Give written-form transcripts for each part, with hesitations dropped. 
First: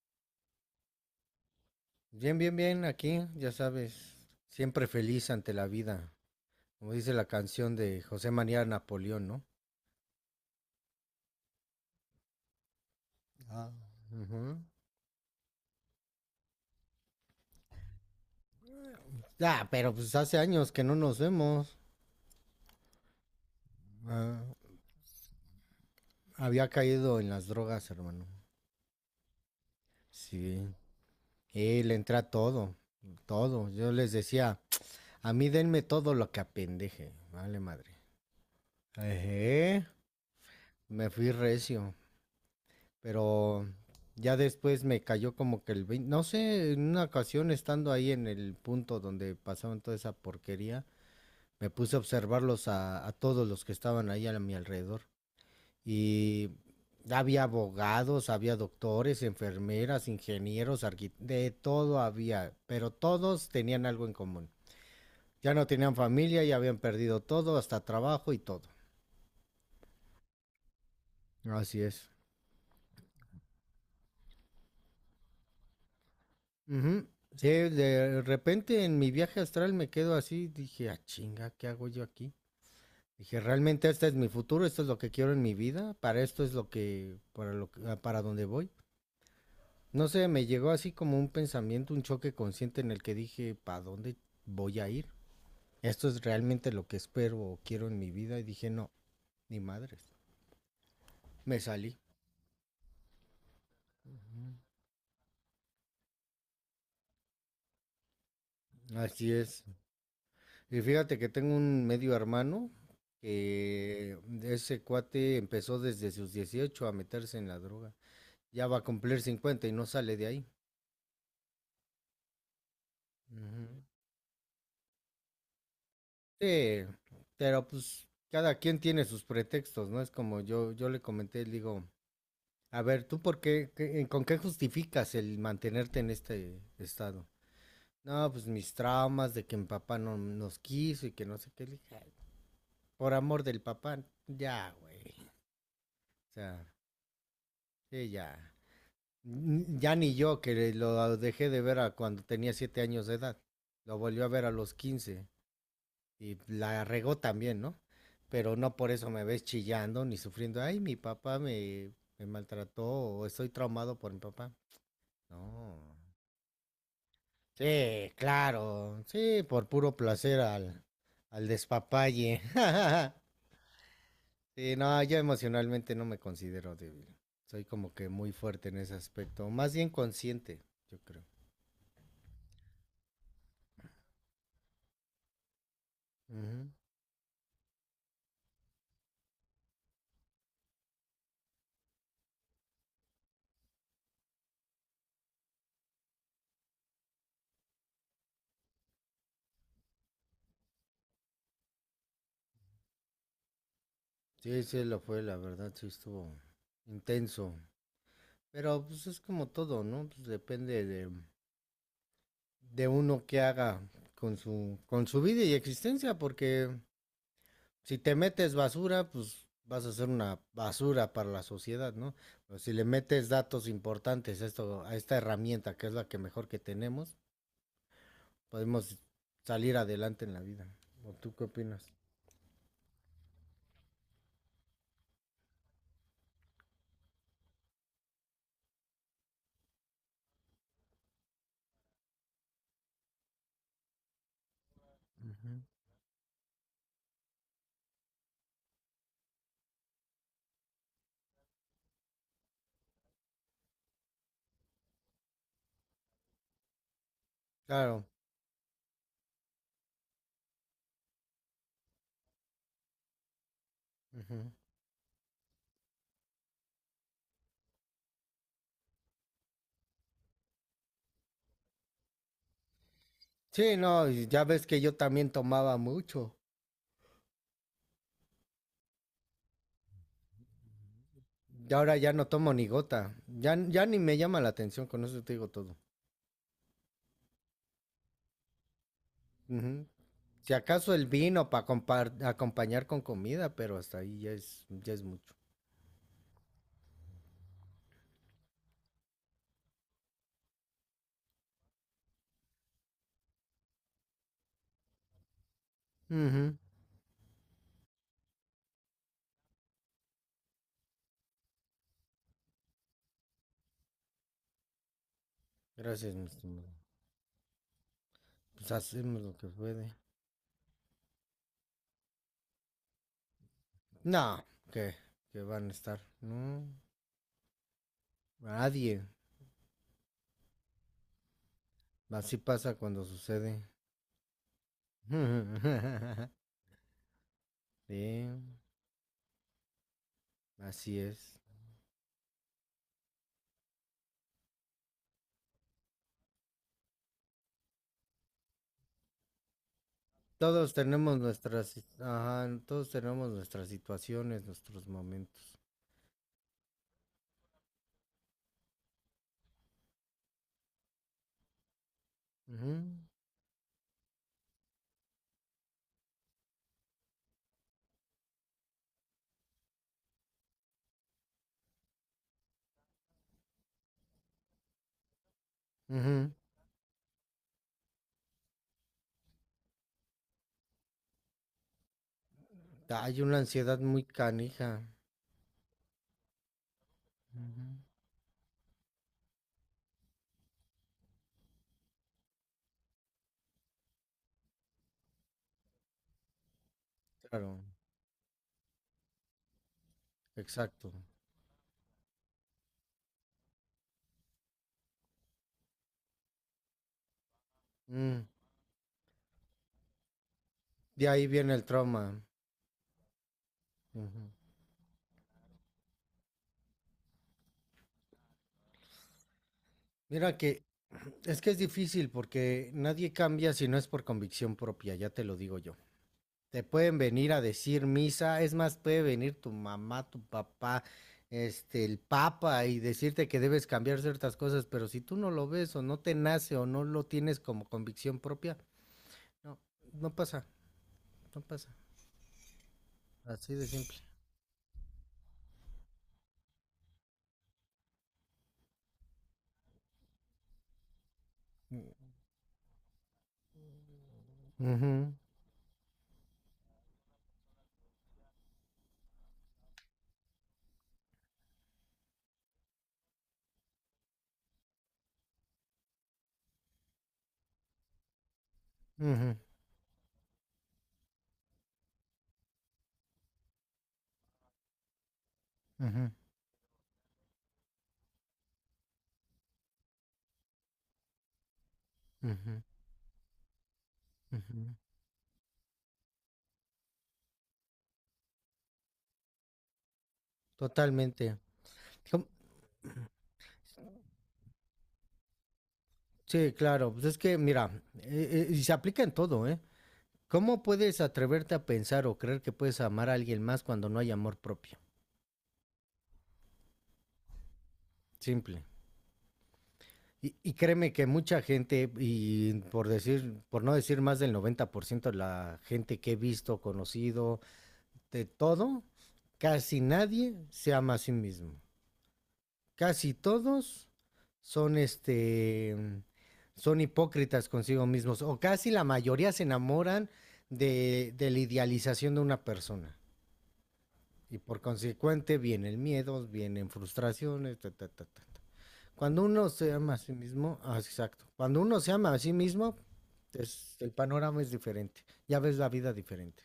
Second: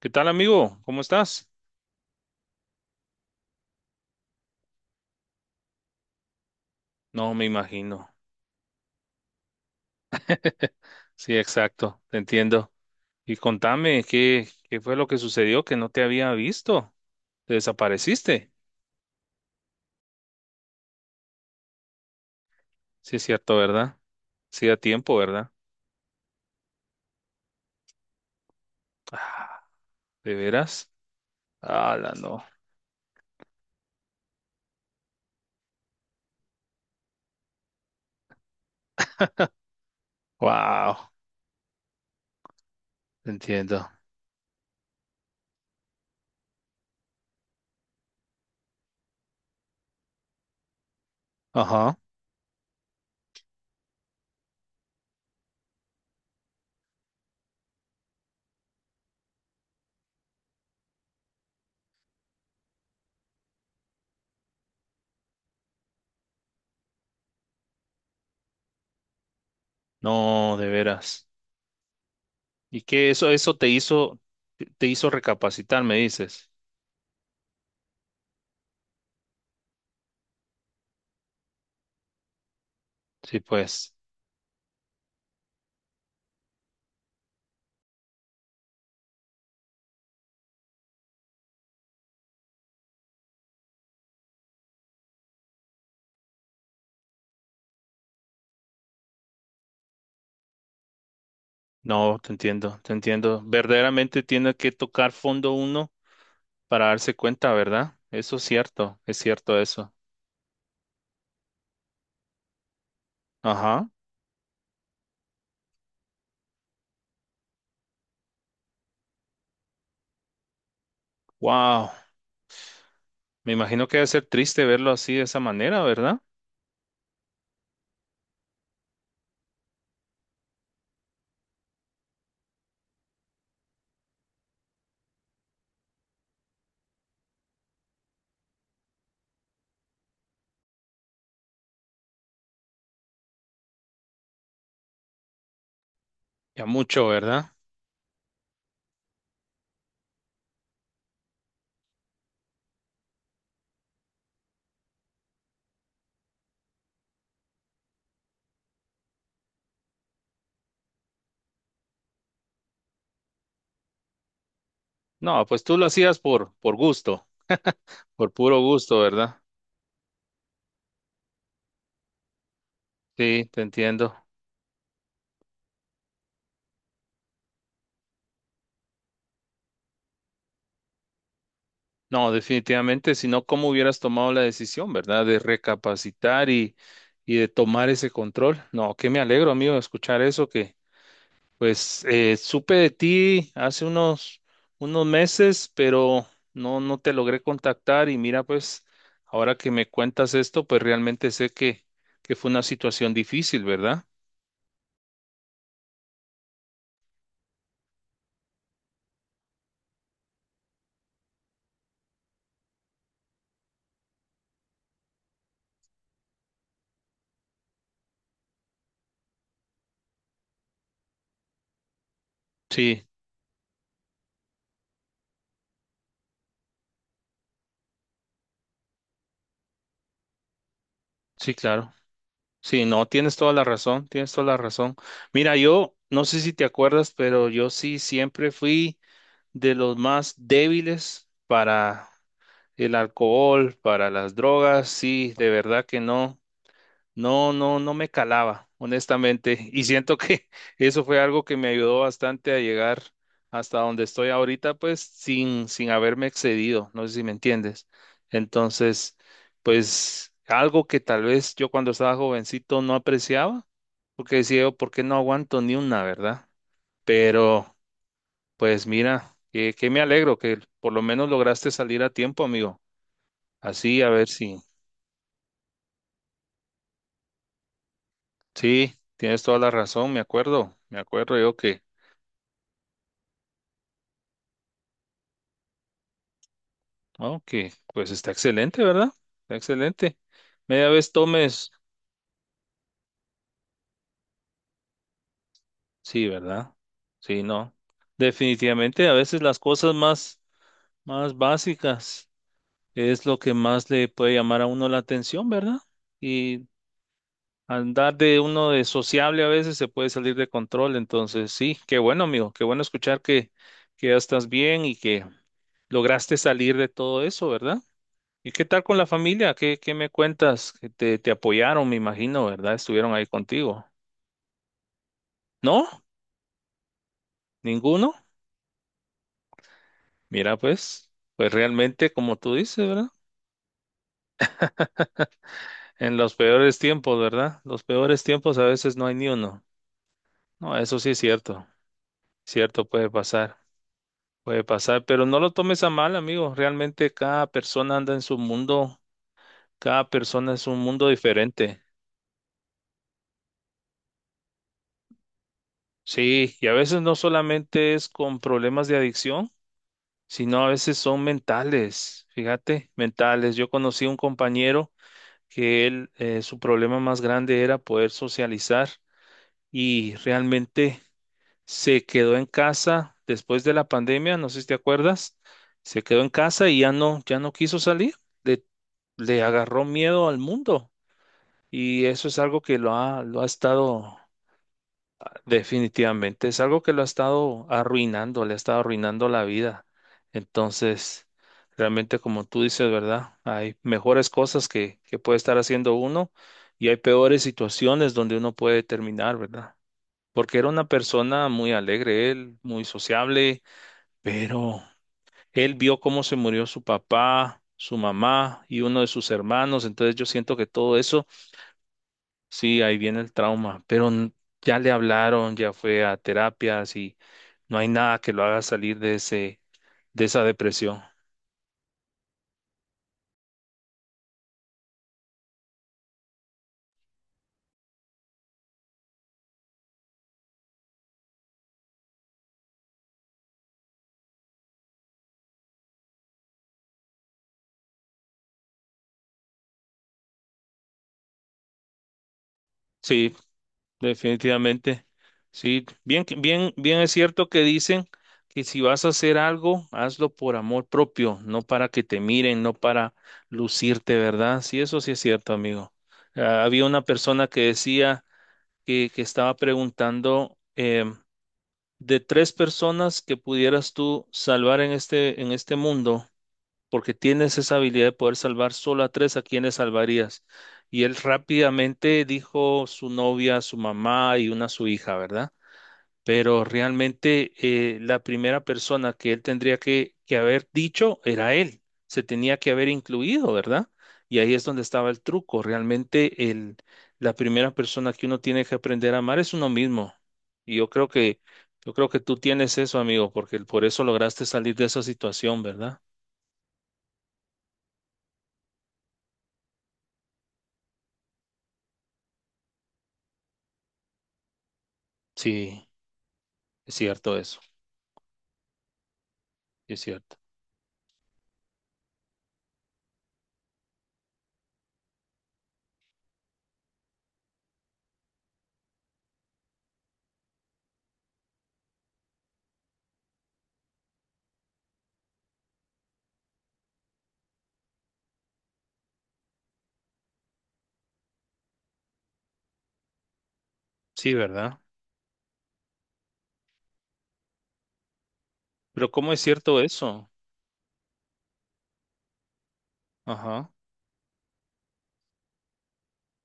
¿Qué tal, amigo? ¿Cómo estás? Bien, bien, bien, aquí, ya sabes, siempre feliz ante la vida, como dice la No, me canción de imagino. José María Napoleón, ¿no? Sí, exacto, te entiendo. Y Ah. contame, ¿qué, Ujú. qué fue lo que sucedió que no te había visto? ¿Te desapareciste? Ya, pero pues hace años que no nos vemos. Sí, es cierto, ¿verdad? Ah, Sí, a tiempo, ¿verdad? había caído en las drogas, hermano. Ah, ¿de Sí. veras? Y le Ah, entra no. todo, todo. Yo les decía, a mí denme todo lo que apendeje, vale madre. Ejé, me Wow, fui recio. te Pero entiendo. ya después me cayó como que el 20, no sé, en una ocasión estando ahí en el punto donde pasaban toda esa porquería, me puse Ajá. a observarlos a todos los que estaban ahí a mi alrededor. Y había abogados, había doctores, enfermeras, ingenieros, arqui- de todo había, pero todos tenían algo en común. Ya no tenían familia, ya habían perdido todo, hasta trabajo y todo. No, de veras. Así es. ¿Y eso te hizo recapacitar, me dices? Ujú. Sí, de repente en mi viaje astral me quedo así, dije, ah, chinga, ¿qué hago yo aquí? Dije, Sí, realmente pues. este es mi futuro, esto es lo que quiero en mi vida, para esto es lo que, para lo que- ah, para donde voy. No sé, me llegó así como un pensamiento, un choque consciente en el que dije, ¿para dónde voy a ir? Esto es realmente lo que espero o quiero en mi vida. Y dije, no, ni madres. Me salí. No, te entiendo, te entiendo. Verdaderamente tiene que tocar fondo uno para darse cuenta, ¿verdad? Eso es Así cierto es. eso. Y fíjate que tengo un medio hermano Ajá. que ese cuate empezó desde sus 18 a meterse en la droga. Ya va a cumplir 50 y no sale de ahí. Wow. Me Ujú. imagino que debe ser triste verlo así de esa manera, ¿verdad? Sí, pero pues cada quien tiene sus pretextos, ¿no? Es como yo le comenté, le digo, a ver, ¿tú por qué, qué- con qué justificas el mantenerte en este estado? No, pues mis traumas de que mi papá no nos quiso y que no sé qué. Le dije, "Ay, por amor del papá, ya, güey. O sea, Ya mucho, ¿verdad? sí, ya. N- Ya ni yo, que lo dejé de ver a cuando tenía 7 años de edad. Lo volvió a ver a los 15 y la regó también, ¿no? Pero no por eso me ves chillando ni sufriendo. Ay, mi papá me, me maltrató o estoy traumado por mi papá. No, pues tú No. lo hacías por gusto, Sí, por puro gusto, claro. ¿verdad? Sí, por puro placer al, al despapalle. Sí, te entiendo. Sí, no, yo emocionalmente no me considero débil. Soy como que muy fuerte en ese aspecto. Más bien consciente, yo creo. No, definitivamente, si no, ¿cómo hubieras tomado la decisión, ¿verdad? De recapacitar Ujú. Y de tomar ese control. No, que me alegro, amigo, de escuchar eso. Pues supe de ti hace unos, unos meses, pero no, no te logré contactar y mira, pues ahora que me cuentas esto, pues realmente sé que fue una situación difícil, ¿verdad? Sí, sí, lo fue, la verdad, sí estuvo intenso. Pero pues es como todo, ¿no? Pues depende de uno qué haga con su vida y existencia, porque si te metes basura, pues vas a ser una basura para la sociedad, ¿no? Pero si le Sí, metes datos importantes a, esto, a esta herramienta, que es la que mejor que tenemos, podemos salir adelante en la vida. ¿O tú qué sí, opinas? claro. Sí, no, tienes toda la razón, tienes toda la razón. Mira, yo no sé si te acuerdas, pero yo sí siempre fui de los más débiles para el alcohol, para las drogas, sí, de Ujú. verdad que no. No, no, no me calaba, honestamente. Y siento que eso fue algo que me ayudó bastante a llegar hasta donde estoy ahorita, pues sin, sin haberme excedido. No sé si me entiendes. Claro. Entonces, pues algo que tal vez yo cuando estaba jovencito no apreciaba, porque Ujú. decía yo, ¿por qué no aguanto ni una, verdad? Pero, pues mira, que me alegro que por lo menos lograste salir a tiempo, amigo. Sí, Así, no, a y ver ya si. ves que yo también tomaba mucho. Sí, tienes toda la razón, me acuerdo. Me acuerdo yo Ya que ahora ya no tomo ni gota. Ya, ya ni me llama la atención, con eso te digo todo. ok, pues está excelente, ¿verdad? Está Ujú. excelente. Si Media acaso el vez vino para tomes, acompañar con comida, pero hasta ahí ya es mucho. sí, ¿verdad? Sí, no. Definitivamente, a veces las cosas más, más básicas es lo que más le puede llamar a uno la atención, ¿verdad? Ujú. Y andar de uno de sociable a veces se puede salir de control. Entonces, sí, qué bueno, amigo, qué bueno escuchar que ya estás bien y que Gracias, mi lograste estimado. salir de todo eso, ¿verdad? ¿Y qué Pues tal con la hacemos lo que familia? ¿Qué, qué puede. me cuentas? Que te apoyaron, me imagino, ¿verdad? Estuvieron ahí contigo. No, que, que van a ¿No? estar. No, ¿Ninguno? nadie. Mira, pues, pues realmente, Así como tú pasa dices, cuando ¿verdad? sucede. En los peores tiempos, ¿verdad? Los peores Sí, tiempos a veces no hay ni uno. No, así eso sí es es. cierto. Cierto, puede pasar. Puede pasar, pero no lo tomes a mal, amigo. Realmente cada persona anda en su mundo. Cada persona es Todos un mundo tenemos diferente. nuestras, ajá, todos tenemos nuestras situaciones, nuestros momentos. Sí, y a veces no solamente es con problemas de adicción, sino a veces son mentales, Ujú. fíjate, mentales. Yo conocí a un compañero que él, su problema más grande era poder socializar y realmente se quedó en casa después de la pandemia, no sé si te acuerdas, se quedó Ujú. en casa y ya no, ya no quiso salir, le, le agarró miedo al mundo y eso es algo que Hay una lo ha ansiedad muy estado. canija. Definitivamente, es algo que lo ha Ujú. estado arruinando, le ha estado arruinando la vida. Entonces, realmente como tú dices, ¿verdad? Hay mejores cosas que puede estar haciendo uno y hay peores Claro, situaciones donde uno puede terminar, ¿verdad? Porque era una exacto. persona muy alegre, él, muy sociable, pero él vio cómo se murió su papá, su Mm, mamá y uno de sus hermanos. Entonces yo siento que todo de ahí eso. viene el trauma. Sí, ahí viene el trauma, pero Ujú. n- ya le hablaron, ya fue a terapias y no hay nada que lo haga salir de ese, de Mira esa depresión. Que es difícil porque nadie cambia si no es por convicción propia, ya te lo digo yo. Te pueden venir a decir misa, es más, puede venir tu mamá, tu papá, este, el papa y decirte que debes cambiar ciertas cosas, pero si tú no lo ves o no te nace o no lo tienes como convicción propia, no, no pasa, no pasa. Sí, Así de simple. definitivamente. Sí, bien, que- bien, bien es cierto que dicen que si vas a hacer algo, hazlo por amor propio, no para que te miren, no para lucirte, ¿verdad? Sí, eso sí Ujú, es cierto, amigo. Ah, había una persona que decía que estaba preguntando, de tres personas que pudieras tú salvar en este mundo, porque tienes esa habilidad de poder salvar solo a ujú, tres, ¿a quienes salvarías? Y él rápidamente dijo su novia, su mamá y una su hija, ¿verdad? ujú, Pero realmente la primera persona que él tendría que haber dicho era él, se tenía ujú, que haber incluido, ¿verdad? Y ahí es ujú. donde estaba el truco, realmente el, la primera persona que uno tiene que aprender a amar es uno mismo. Y Totalmente. Yo creo que Com- tú tienes eso, amigo, porque por eso lograste salir de esa situación, ¿verdad? Sí, claro. Pues es que, mira, y se aplica en todo, ¿eh? ¿Cómo puedes atreverte a pensar o creer que puedes amar a alguien más cuando no hay amor propio? Sí, es cierto eso, Simple. es Y, cierto. y créeme que mucha gente, y por decir, por no decir más del 90% de la gente que he visto, conocido, de todo, casi nadie se ama a sí mismo. Casi todos son este son hipócritas consigo mismos o casi la mayoría se enamoran de la idealización de una persona Sí, y por ¿verdad? consecuente vienen miedos, vienen frustraciones, ta, ta, ta, ta, ta. Pero Cuando ¿cómo es uno se cierto ama a sí eso? mismo, ah, exacto, cuando uno se ama a sí mismo, Ajá, es, el panorama es diferente, ya ves la vida diferente.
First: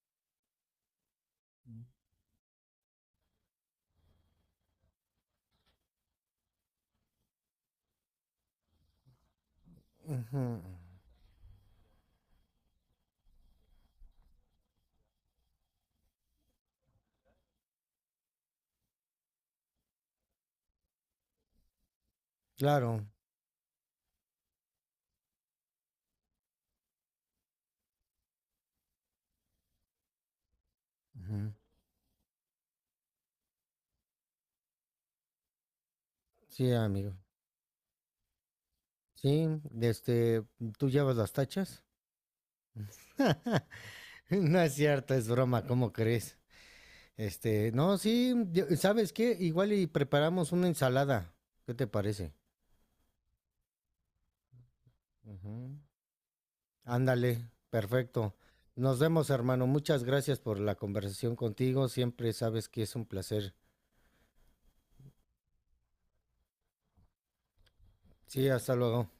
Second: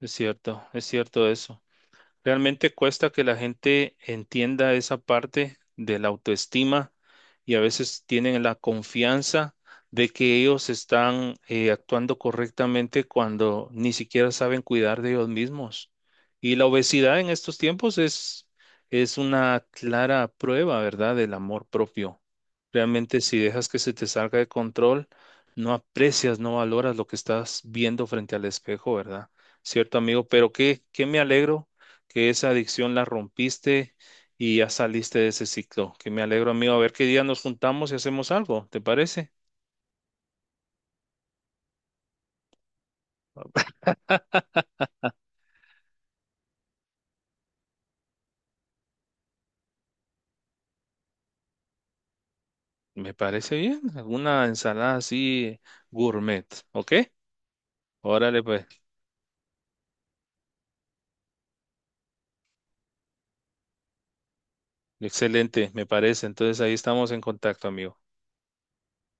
es cierto eso. Realmente cuesta que la gente entienda esa parte de la autoestima y a veces tienen la confianza de que Ujú, ellos están actuando correctamente cuando ni siquiera saben cuidar de ellos mismos. Y la obesidad en estos tiempos es una clara prueba, ¿verdad?, del amor propio. claro, Realmente si dejas que se te salga de control, no aprecias, no valoras lo que estás viendo frente al espejo, ¿verdad? Cierto, amigo, pero qué, qué me ujú. alegro que esa adicción la rompiste y ya saliste de ese ciclo. Que me alegro, Sí, amigo. A ver qué amigo. día nos juntamos y hacemos algo, ¿te parece? Sí, este, ¿tú llevas las tachas? No es cierto, es broma, ¿cómo crees? No, sí, yo- ¿sabes qué? Igual y preparamos una ensalada. ¿Qué te parece? Me parece bien. Alguna ensalada así Ujú. gourmet, ¿ok? Ándale, perfecto. Órale, pues. Nos vemos, hermano. Muchas gracias por la conversación contigo. Siempre sabes que es un placer. Excelente, me parece. Entonces ahí estamos en contacto, amigo. Sí, hasta luego.